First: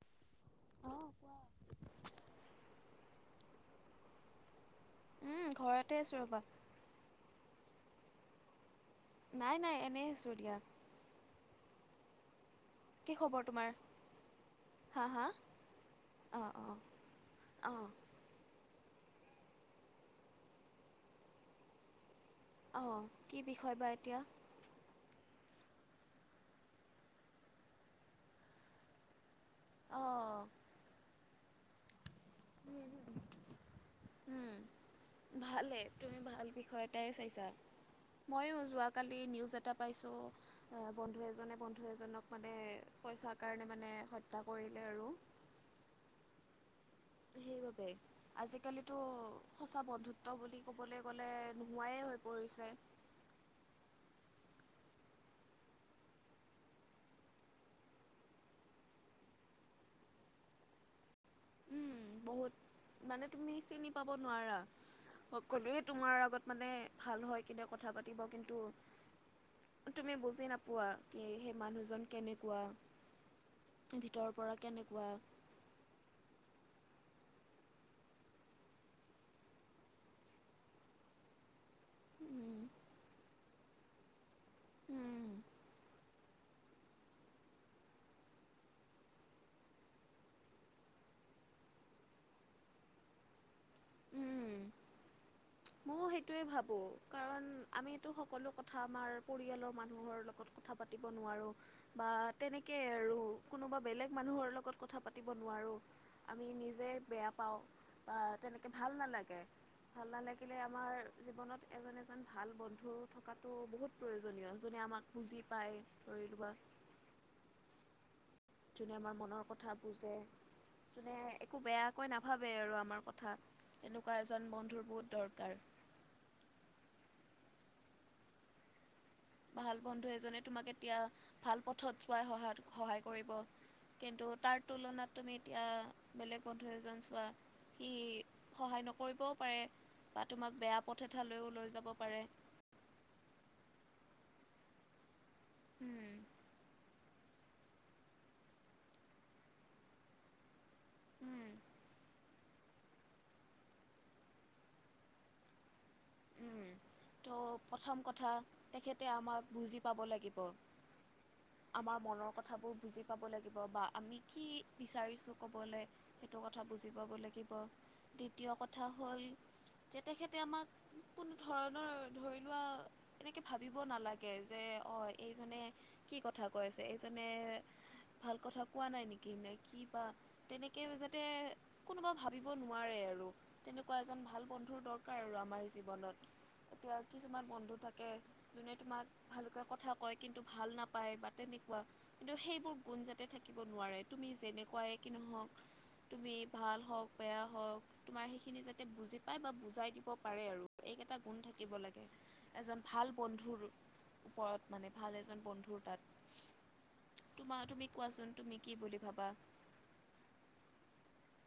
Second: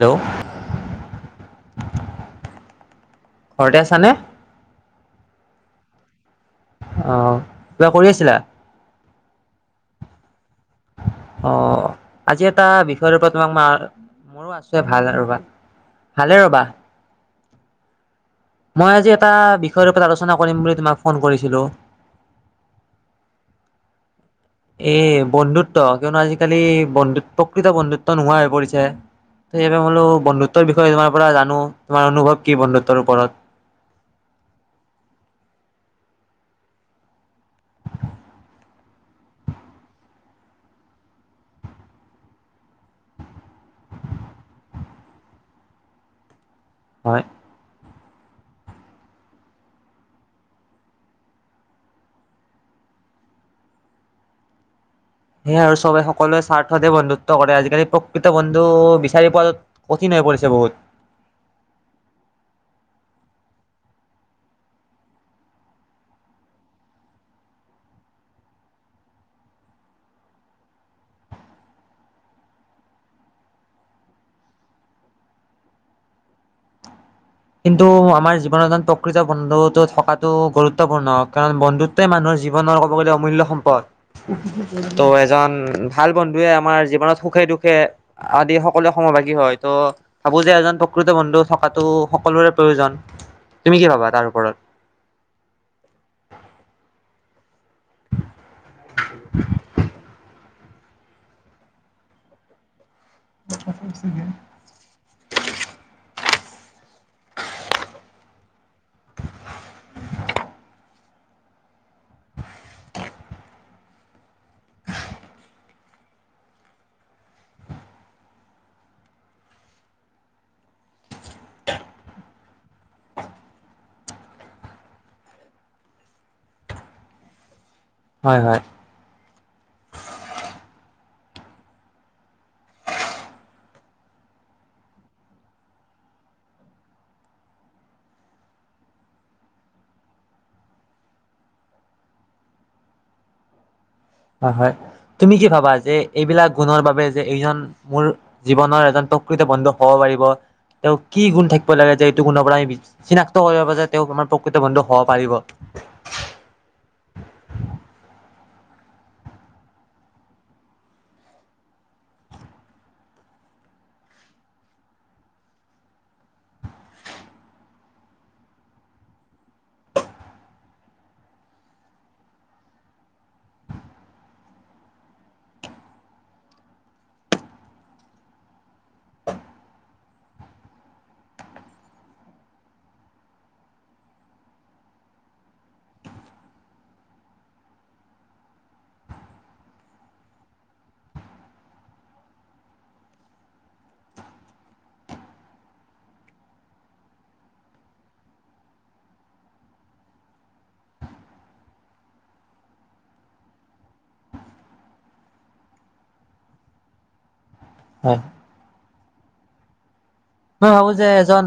Hello. অহ কোৱা। ঘৰতে আছ নে। উম ঘৰতে আছো ৰ'বা। অহ কিবা কৰি আছিলা। নাই নাই এনেই আছো দিয়া। অ আজি ইয়াত। এটা কি বিষয়ৰপৰত খবৰ তোমাক ম তোমাৰ? মোৰো আছে হা ভাল হা? ৰবা ভালে অ' ৰবা। অ' অ' মই আজি এটা বিষয়ৰ ওপৰত আলোচনা কৰিম বুলি তোমাক ফোন কৰিছিলোঁ। অ কি বিষয় বা এতিয়া। এ বন্ধুত্ব কিয়নো আজিকালি বন্ধুত প্ৰকৃত বন্ধুত্ব নোহোৱা হৈ পৰিছে ত সেইাবে বোলো অ' বন্ধুত্বৰ বিষয়ে তোমাৰ পৰা জানো তোমাৰ অনুভৱ। কি বন্ধুত্বৰ ওপৰত। উম, ভালেই তুমি ভাল বিষয় এটাই চাইছা মইো যোৱাকালি নিউজ এটা পাইছো বন্ধু এজনে বন্ধু এজনক মানে পইচাৰ কাৰণে মানে হত্যা কৰিলে আৰু। হয়, সেই বাবোই। আজিকালিতো সঁচা বন্ধুত্ব বুলি ক'বলৈ গ'লে নোহোৱাইে হৈ পৰিছে। সেয় আৰু সবে সকলোৱে স্বাৰ্থতে বন্ধুত্ব কৰে আজিকালি প্ৰকৃত বন্ধু বিচাৰি পোৱাটোত কঠিন হৈ পৰিছে বহুত। উম বহুত মানে তুমি চিনি পাব নোৱাৰা সকলোৱে তোমাৰ আগত মানে ভাল হয় কিনে কথা পাতিব কিন্তু তুমি বুজি নাপোৱা কি সেই মানুহজন কেনেকুৱা ভিতৰৰ পৰা কেনেকুৱা। কিন্তু আমাৰ জীৱনত এন প্ৰকৃত বন্ধুতটো থকাটো গুৰুত্বপূৰ্ণ কাৰণ বন্ধুতোৱে মানুহৰ উম জীৱনৰ ক'ব গ'লে অমূল্য সম্পদ। ত' উম এজন ভাল। বন্ধুৱে আমাৰ জীৱনত সুখে দুখে আদি সকলোৱে সমভাগী হয় ত ভাবো যে এজন প্ৰকৃত বন্ধু থকাতো। সকলোৰে প্ৰয়োজন। তুমি কি পাবা তাৰ ওপৰত। ময় সেইটোৱে ভাবো কাৰণ। আমি এইটো সকলো কথা আমাৰ পৰিয়ালৰ মানুহৰ লগত। কথা পাতিব নোৱাৰো বা তেনেকেই আৰু। কোনোবা বেলেগ মানুহৰ লগত কথা পাতিব নোৱাৰোঁ। আমি নিজে। বেয়া পাও বা তেনেকে ভাল নালাগে ভাল নালাগে। তাৰ জীৱনত এজন এজন। ভাল বন্ধু থকাতটো বহুত। প্ৰয়োজনীয় যনে আমাক বুজি পায় ধৰি লোৱা। যোনে আমাৰ মনৰ কথা বুজে যোনে একো বেয়াকৈ নাভাবে আৰু আমাৰ কথা তেনেকুৱা এজন বন্ধুৰ বহুত দৰকাৰ। হয় হয়। ভাল বন্ধু এজনে তোমাক এতিয়া ভাল পথত চোৱাই সহ সহায় কৰিব কিন্তু তাৰ তুলনাত তুমি এতিয়া বেলেগ বন্ধু এজন চোৱা সি সহায় নকৰিবও পাৰে বা তোমাক বেয়া পথ এঠালৈও লৈ যাব পাৰে। হয়, হয়। তুমি কি ভাবা যে উম, এইবিলাক গুণৰ বাবে। যে এইজন মোৰ জীৱনৰ এজন প্ৰকৃত বন্ধু হব পাৰিব তেওঁ কি গুণ উম, থাকিব লাগে যে এইটো গুণৰ পৰা আমি চিনাক্ত কৰিব প যে তেওঁ আমাৰ প্ৰকৃত বন্ধু হব পাৰিব। উম ত প্ৰথম কথা তেখেতে আমাক বুজি পাব লাগিব। আমাৰ মনৰ কথাবোৰ বুজি পাব লাগিব বা আমি কি বিচাৰিছো কবলৈ সেইটো কথা বুজি পাব লাগিব দ্বিতীয় কথা হল যে তেখেতে আমাক। কোনো ধৰণৰ ধৰি লোৱা এনেকে ভাবিব নালাগে যে অ এইজনে কি কথা কৈ আছে। এইজনে ভাল কথা কোৱা নাই নেকি নে কি বা তেনেকে যাতে কোনোবা ভাবিব নোৱাৰে আৰু তেনেকুৱা এজন ভাল বন্ধুৰ দৰকাৰ আৰু আমাৰ। জীৱনত এতিয়া কিছুমান বন্ধু থাকে যোনে তোমাক ভালকে কথা কয় কিন্তু ভাল নাপায় বা তেনেকুৱা কিন্তু সেইবোৰ গুণ যাতে থাকিব নোৱাৰে তুমি যেনেকুৱাই কি নহওক তুমি ভাল হওঁক বেয়া হওক তোমাৰ সেইখিনি যাতে বুজি পায় বা বুজাই দিব পাৰে আৰু। এই এটা গুণ থাকিব লাগে এজন ভাল বন্ধুৰ ওপৰত মানে ভাল এজন বন্ধুৰ তাত। তোমাৰ তুমি হয় কোৱাচোন তুমি কি বুলি ভাবা মই ভাবো যে এজন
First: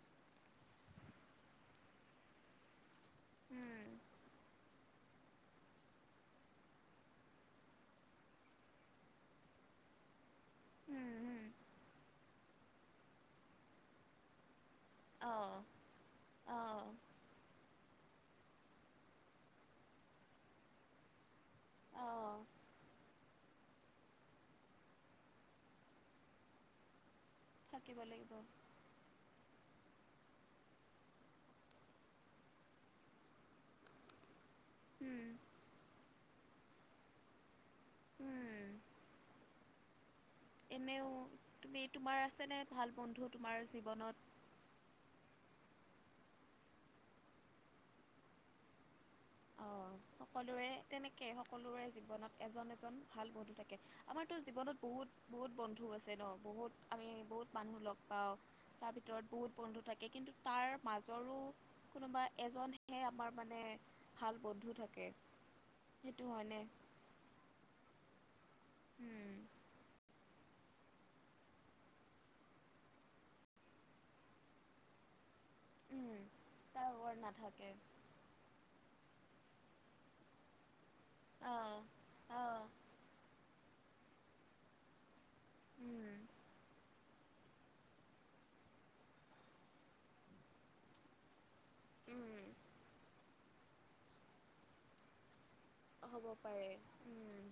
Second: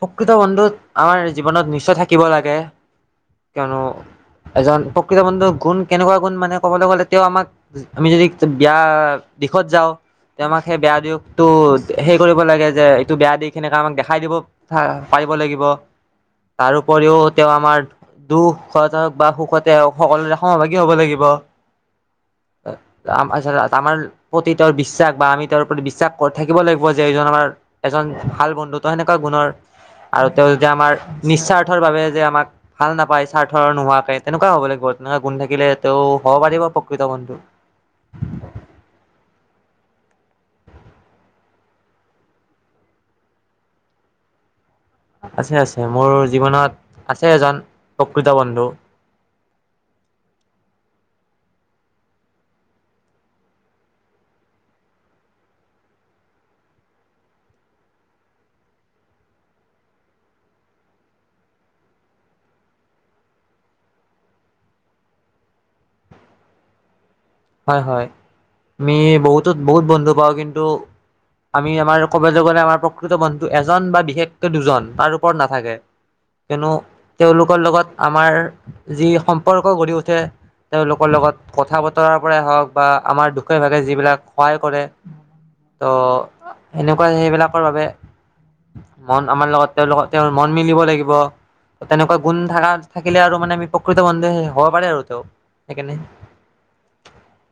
প্ৰকৃত বন্ধুত আমাৰ জীৱনত নিশ্চয় থাকিব লাগে, কিয়নো উম, এজন প্ৰকৃত বন্ধুৰ গুণ কেনেকুৱা গুণ মানে ক'বলৈ গ'লে তেওঁ আমাক আমি যদি বেয়া দিশত যাওঁ তে আমাক সেই বেয়া উম, দিশতটো সেই কৰিব লাগে যে টো বেয়া দি সনেকে আমাক দেখাই দিব পাৰিব অ', লাগিব অ', তাৰপৰিও তেওঁ আমাৰ দুখতেও বা সুখতে সকলোৰে সমভাগী হব লাগিব, অ', আমাৰ প্ৰতি তেওঁৰ বিশ্বাস বা আমি তেওঁৰ প্ৰতি বিশ্বাস থাকিব লাগিব যে এইজন আমাৰ থাকিব এজন লাগিব। ভাল বন্ধুতো সেনেকুৱা গুণৰ আৰু তেওঁ যেতিয়া আমাৰ নিস্বাৰ্থৰ বাবে যে আমাক ভাল নাপায় স্বাৰ্থ নোহোৱাকে তেনেকুৱা হ'ব লাগিব তেনেকুৱ উম, গুণ থাকিলে তেওঁ হ'ব পাৰিব প্ৰকৃত বন্ধু উম এনেও তুমি তোমাৰ আছে নে ভাল বন্ধু তোমাৰ জীৱনত। আছে আছে মোৰ জীৱনত আছে এজন প্ৰকৃত বন্ধু। অ', সকলোৰে তেনেকে সকলোৰে জীৱনত এজন এজন ভাল বন্ধু থাকে, আমাৰতো জীৱনত বহুত বহুত বন্ধু আছে ন বহুত আমি বহুত মানুহ লগ পাওঁ তাৰ ভিতৰত বহুত বন্ধু থাকে কিন্তু তাৰ মাজৰো কোনোবা এজনহে আমাৰ মানে ভাল বন্ধু থাকে। সেইটো হয়নে হয় হয় আমি বহুত উম বহুত বন্ধু পাওঁ কিন্তু আমি আমাৰ ক'ব গ'লে আমাৰ প্ৰকৃত বন্ধু এজন বা বিশেষকৈ দুজন তাৰ ওপৰত নাথাকে উম কিয়নো তাৰ ওপৰত তেওঁলোকৰ নাথাকে লগত আমাৰ যি সম্পৰ্ক গঢ়ি উঠে তেওঁলোকৰ লগত অ কথা বতৰা [unintelligible] ত অ উম এনে সেইবিলাকৰ বাবে মন আমাৰ লগত তেওঁ লগত তেওঁ মন মিলিব লাগিব তেনেকুৱা গুণ উম থাক থাকিলে আৰু মানে আমি প্ৰকৃত বন্ধু হ'ব পাৰে আৰু তেওঁ। সেইকাৰণে হ'ব পাৰে উম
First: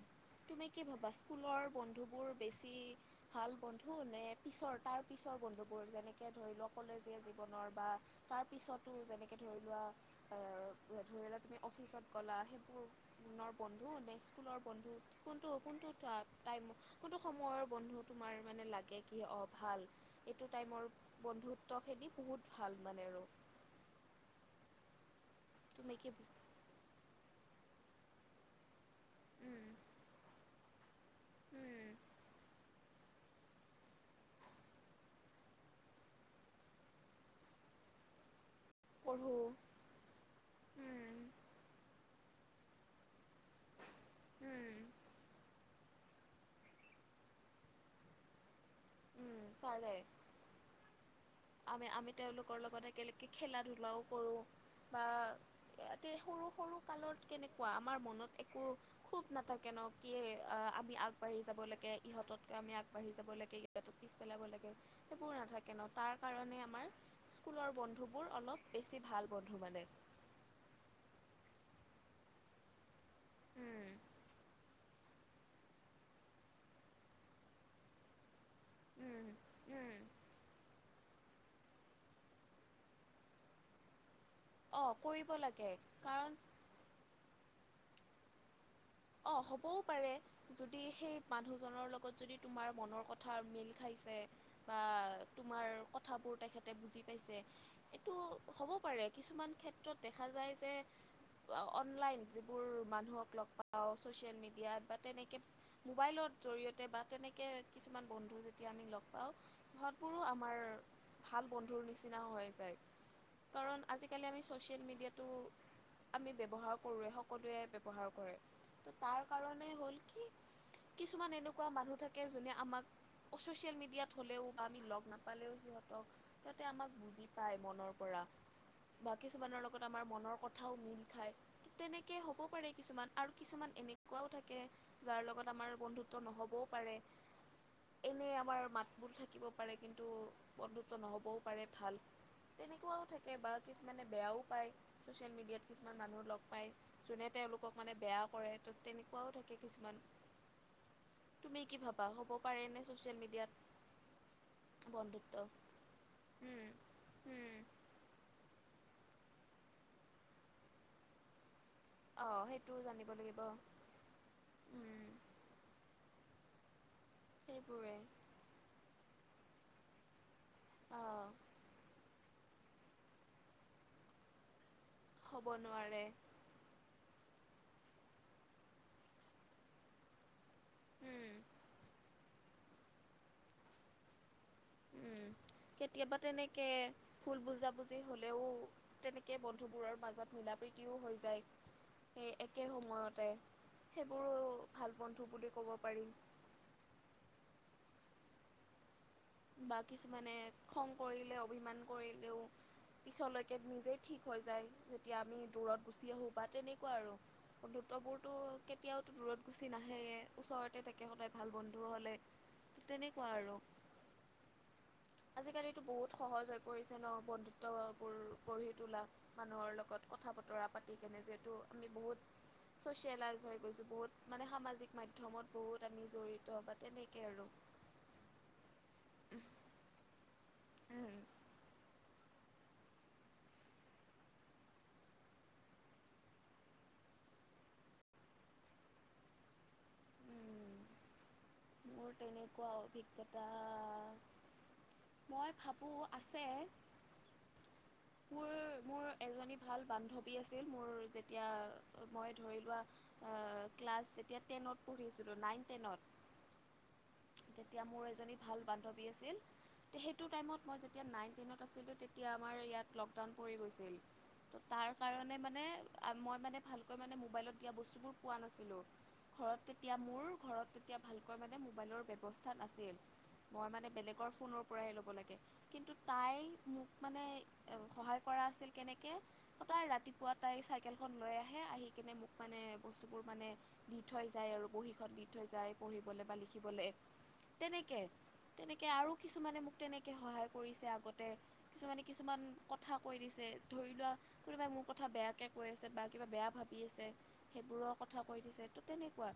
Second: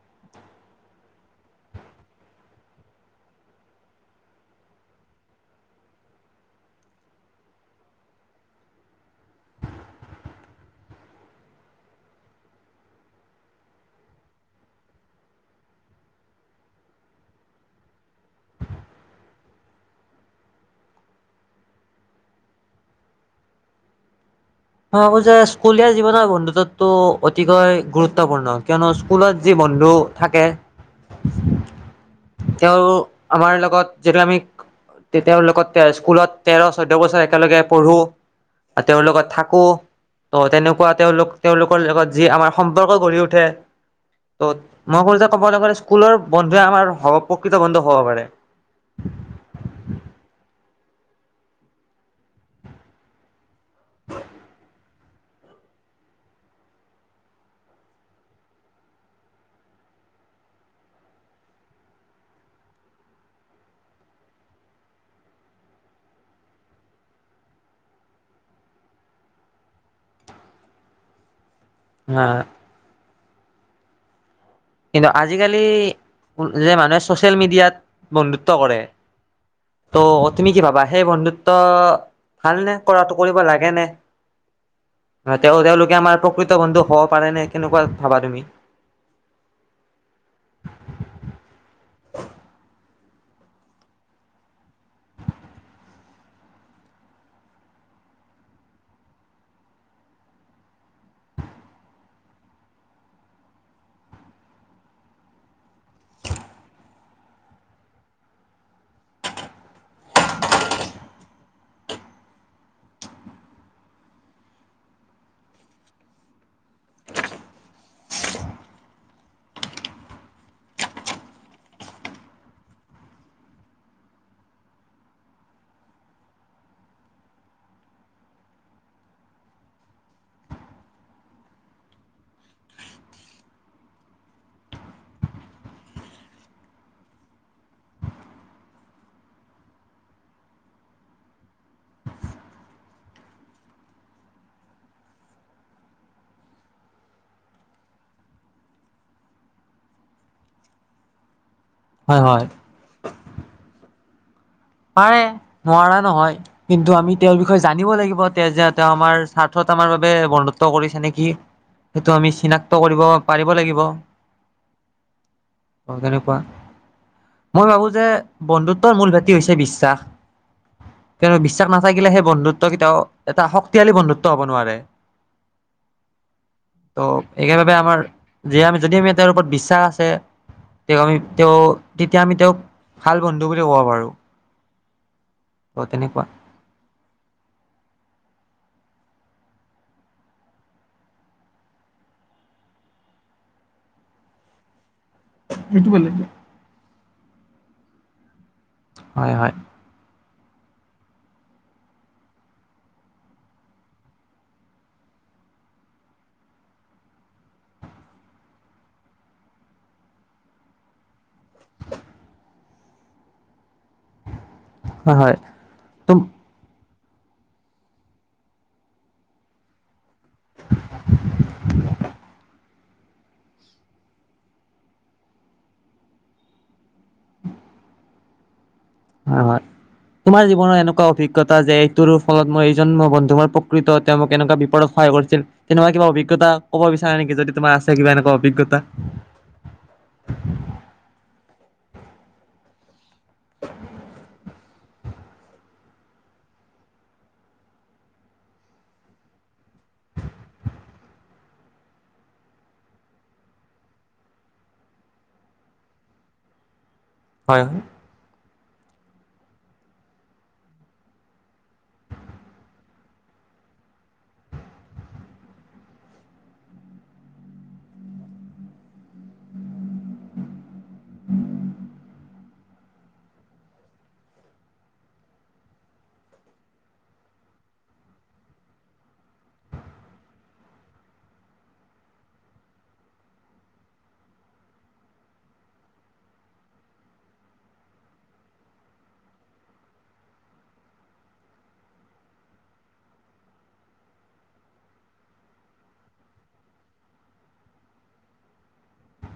তুমি কি ভবা স্কুলৰ বন্ধুবোৰ বেছি ভাল বন্ধু নে,, পিছৰ তাৰ পিছৰ বন্ধুবোৰ যেনেকে ধৰি লোৱা কলেজীয়া জীৱনৰ বা তাৰ পিছতো যেনেকে ধৰি লোৱা ধৰিলোৱা তুমি অফিচত গ'লা সেইবোৰ। বন্ধু নে স্কুলৰ বন্ধু কোনটো কোনটো কোনটো সময়ৰ বন্ধু তোমাৰ মানে লাগে কি অ ভাল এইটো টাইমৰ বন্ধুত্ব খেদি বহুত ভাল মানে আৰু অ যে স্কুলীয়া তুমি কি জীৱনৰ বন্ধুতো কি কয় গুৰুত্বপূৰ্ণ কিয়নো স্কুলত যি উম বন্ধু থাকে উম তেওঁ আমাৰ লগত যেতিয়া আমি তেওঁৰ লগত স্কুলত তেৰ চৌধ্য বছৰ একেলগে পঢ়ো আৰু তেওঁলগত পঢ়ো থাক ত' তেনেকুৱা উম তেওঁলোক তেওঁলোকৰ লগত যি আমাৰ সম্পৰ্ক গঢ়ি উঠে ত উম মই কো যে ক'বলৈ গ'লে স্কুলৰ বন্ধুৱে আমাৰ হ প্ৰকৃত বন্ধু হব পাৰে। উম পাৰে আমি আমি তেওঁলোকৰ লগত একেলগে খেলা ধূলা লাও কৰো বা এ সৰু সৰু কালত কেনেকুৱা আমাৰ মনত একো খুব নাথাকে ন কি আমি আগবাঢ়ি যাব লাগে ইহঁততকৈ আমি আগবাঢ়ি যাব লাগে। পিছ পেলাব লাগে সেইবোৰ নাথাকে ন তাৰ কাৰণে আমাৰ স্কুলৰ বন্ধুবোৰ অলপ বেছি ভাল বন্ধু মানে। হ উম কিন্তু আজিকালি যে, মানুহে ছচিয়েল মিডিয়াত বন্ধুত্ব। নকৰে, উম উম ত' তুমি কি ভাবা। সেই বন্ধুত্ব ভালনে? কৰাটো কৰিব লাগে ন। অ কৰিব হয় তেওঁ লাগে তেওঁলোকে আমাৰ কাৰণ প্ৰকৃত বন্ধু হব পাৰে নে? কেনেকুৱা। ভাবা তুমি। অঁ হ'বও পাৰে যদি সেই মানুহজনৰ লগত যদি তোমাৰ মনৰ কথা মিল খাইছে বা তোমাৰ কথাবোৰ তেখেতে বুজি পাইছে এইটো হ'ব পাৰে কিছুমান ক্ষেত্ৰত দেখা যায় যে অনলাইন যিবোৰ মানুহক লগ পাই। ছ'চিয়েল মিডিয়াত বা তেনেকে মোবাইলৰ জৰি়য়তে বা তেনেকৈ কিছুমান বন্ধু যেতিয়া আমি লগ পাওঁ সিহতবোৰো আমাৰ ভাল বন্ধুৰ নিচিনা হৈ যায় কাৰণ আজিকালি আমি ছ'চিয়েল মিডিয়া আমি ব্যৱহাৰ কৰোঁৱেই সকলোৱে ব্যৱহাৰ কৰে। ত তাৰ কাৰনে হয়তো কিছুমান এনেকুৱা মানুহ থাকে যোনে আমাক চচিয়েল মিডিয়াত হলেও বা আমি লগ নাপালেও সিহতক সিহঁতে আমাক বুজি পায় মনৰ পৰা বা কিছুমানৰ লগত আমাৰ মনৰ কথাও মিল খায় তেনেকে হ'ব পাৰে কিছুমান। আৰু কিছুমান এনেকুৱাও থাকে যাৰ লগত আমাৰ বন্ধুত্ব নহ'বও পাৰে এনে আমাৰ মাতবোল থাকিব পাৰে কিন্তু বন্ধুত্ব নহ'বও পাৰে ভাল তেনেকুৱাও থাকে বা কিছুমানে বেয়াও পায় ছচিয়েল মিডিয়াত কিছুমান মানুহ লগ পায় যোনে তেওঁলোকক। মানে বেয়া কৰে ত' তেনেকুৱাও থাকে কিছুমান। তুমি কি ভাবা হয় হ'ব হয় পাৰে নে ছচিয়েল মিডিয়াত? পাৰে বন্ধুত্ব নোৱাৰা নহয় উম কিন্তু আমি তেওঁৰ উম বিষয়ে জানিব লাগিব তে যে তেওঁ। আমাৰ স্বাৰ্থত আমাৰ বাবে বন্ধুত্ব কৰিছে নেকি। সেইটো অ আমি চিনাক্ত সেইটোও কৰিব জানিব পাৰিব লাগিব। উম [inaudible] কোৱা। মই ভাবো সেইবোৰে যে বন্ধুত্বৰ মূল ভাৱ। [inaudible] হৈছে বিশ্বাস অ কিয়নো বিশ্বাস নাথাকিলে সেই বন্ধুত্ব কেতিয়াও এটা শক্তিশালী বন্ধুত্ব হব নোৱাৰে। হব নোৱাৰে। এই বাবে আমাৰ য আমি যদি আমি তেওঁৰ ওপৰত বিশ্বাস আছে তেওঁক আমি উম তেওঁ তেতিয়া আমি তেওঁক ভাল বন্ধু বুলি ক'ব পাৰোঁ। উম ত' কেতিয়াবা তেনেকুৱা। তেনেকে ভুল বুজা বুজি। হলেও তেনেকে বন্ধুবোৰৰ মাজত মিল প্ৰীতিও হৈ যায় স একে সময়তে সেইবোৰো ভাল। বন্ধু বুলি ক'ব সেইটো পাৰি। বেলেগ। হয় হয় বা, কিছুমানে। খং কৰিলে অভিমান কৰিলেও পিছলৈকে নিজেই ঠিক হৈ যায় যেতিয়া আমি দূৰত গুচি আহো বা তেনেকুৱা আৰু অ দুতবোৰতো কেতিয়াওদূৰত গুচি নাহে ওচৰতে থাকে সদায়। ভাল বন্ধু হ'লে। তেনেকুৱা আৰু। হয় হয় আজিকালিটো তুম বহুত সহজ হৈ পৰিছে। বন্ধুত্ববোৰ গঢ়ি তোলাত মানুহৰ লগত কথা বতৰা পাতি কেনে যিহেতু আমি বহুত ছচিয়েলাইজ হৈ গৈছো বহুত মানে সামাজিক মাধ্য়মত বহুত আমি জড়িত বা তেনেকে আৰু। হয় হয় তোমাৰ জীৱনৰ এনেকুৱা অভিজ্ঞতা যে এইটোৰ ফলত মই এইজন ম বন্ধু প্ৰকৃত তেওঁ মোক এনেকুৱা বিপদত সহায় কৰিছিল তেনেকুৱা কিবা অভিজ্ঞতা কব বিচাৰে নেকি যদি তোমাৰ আছে কিবা এনেকুৱা অভিজ্ঞতা। মোৰ তেনেকুৱা অভিজ্ঞতা। [inaudible] মই ভাবো আছে মোৰ মোৰ এজনী ভাল বান্ধৱী আছিল মোৰ যেতিয়া মই ধৰি লোৱা ক্লাছ যেতিয়া টেনত পঢ়ি আছিলো নাইন, টেনত। ‍ হয় হয় হয়। তেতিয়া মোৰ এজনী ভাল বান্ধৱী আছিল। সেইটো টাইমত মই যেতিয়া নাইন টেনত আছিলোঁ, তেতিয়া আমাৰ ইয়াত লকডাউন পৰি গৈছিল ত' তাৰ কাৰণে মানে মই মানে ভালকৈ মানে মোবাইলত দিয়া বস্তুবোৰ পোৱা নাছিলোঁ ঘৰত তেতিয়া মোৰ ঘৰত। এতিয়া‌ ভালকৈ মানে মোবাইলৰ ৱেব অৱস্থাত নাছিল মই মানে বেলেগৰ ফোনৰ পৰাই ল'ব লাগে কিন্তু তাই মোক মানে সহায় কৰা আছিল কেনেক তাই ৰাতিপুৱা তাই চাইকেলখন লৈ আহে আহি কিনে মোক মানে বস্তুবোৰ মানে দি থৈ যায় আৰু বহীখন দি থৈ যায় পঢ়িবলে বা লিখিবলে তেনেকে তেনেকে আৰু কিছুমানে মোক তেনেকে সহায় কৰিছে আগতে কিছুমানে কিছুমান কথা কৈ দিছে ধৰি লোৱা কোনোবাই মোৰ কথা বেয়াকে কৈ আছে বা কিবা বেয়া ভাবি আছে সেইবোৰৰ কথা কৈ দিছে ত তেনেকুৱা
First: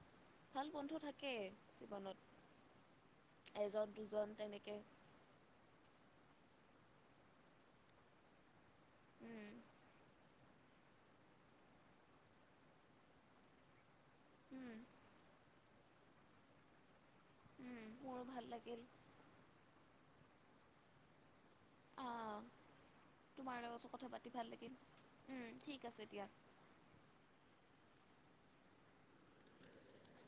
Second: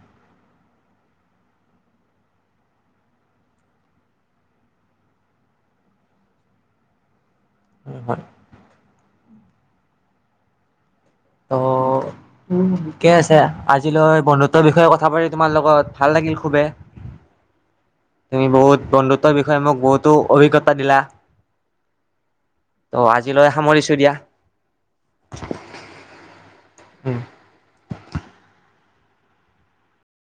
ভাল বন্ধু থাকেই জীৱনত এজন দুজন তেনেকে উম হয় উম ত ঠিকে আছে আজিলৈ বন্ধুত্বৰ উম বিষয়ে কথা পাতি তোমাৰ লগত ভাল লাগিল খুবে উম মোৰো ভাল তুমি বহুত লাগিল বন্ধুত্বৰ বিষয়ে মোক বহুতো অভিজ্ঞতা দিলা। আহ ত' আজিলৈ তোমাৰ লগতো সামৰিছো কথা দিয়া। পাতি ভাল লাগিল উম ঠিক আছে। দিয়া উম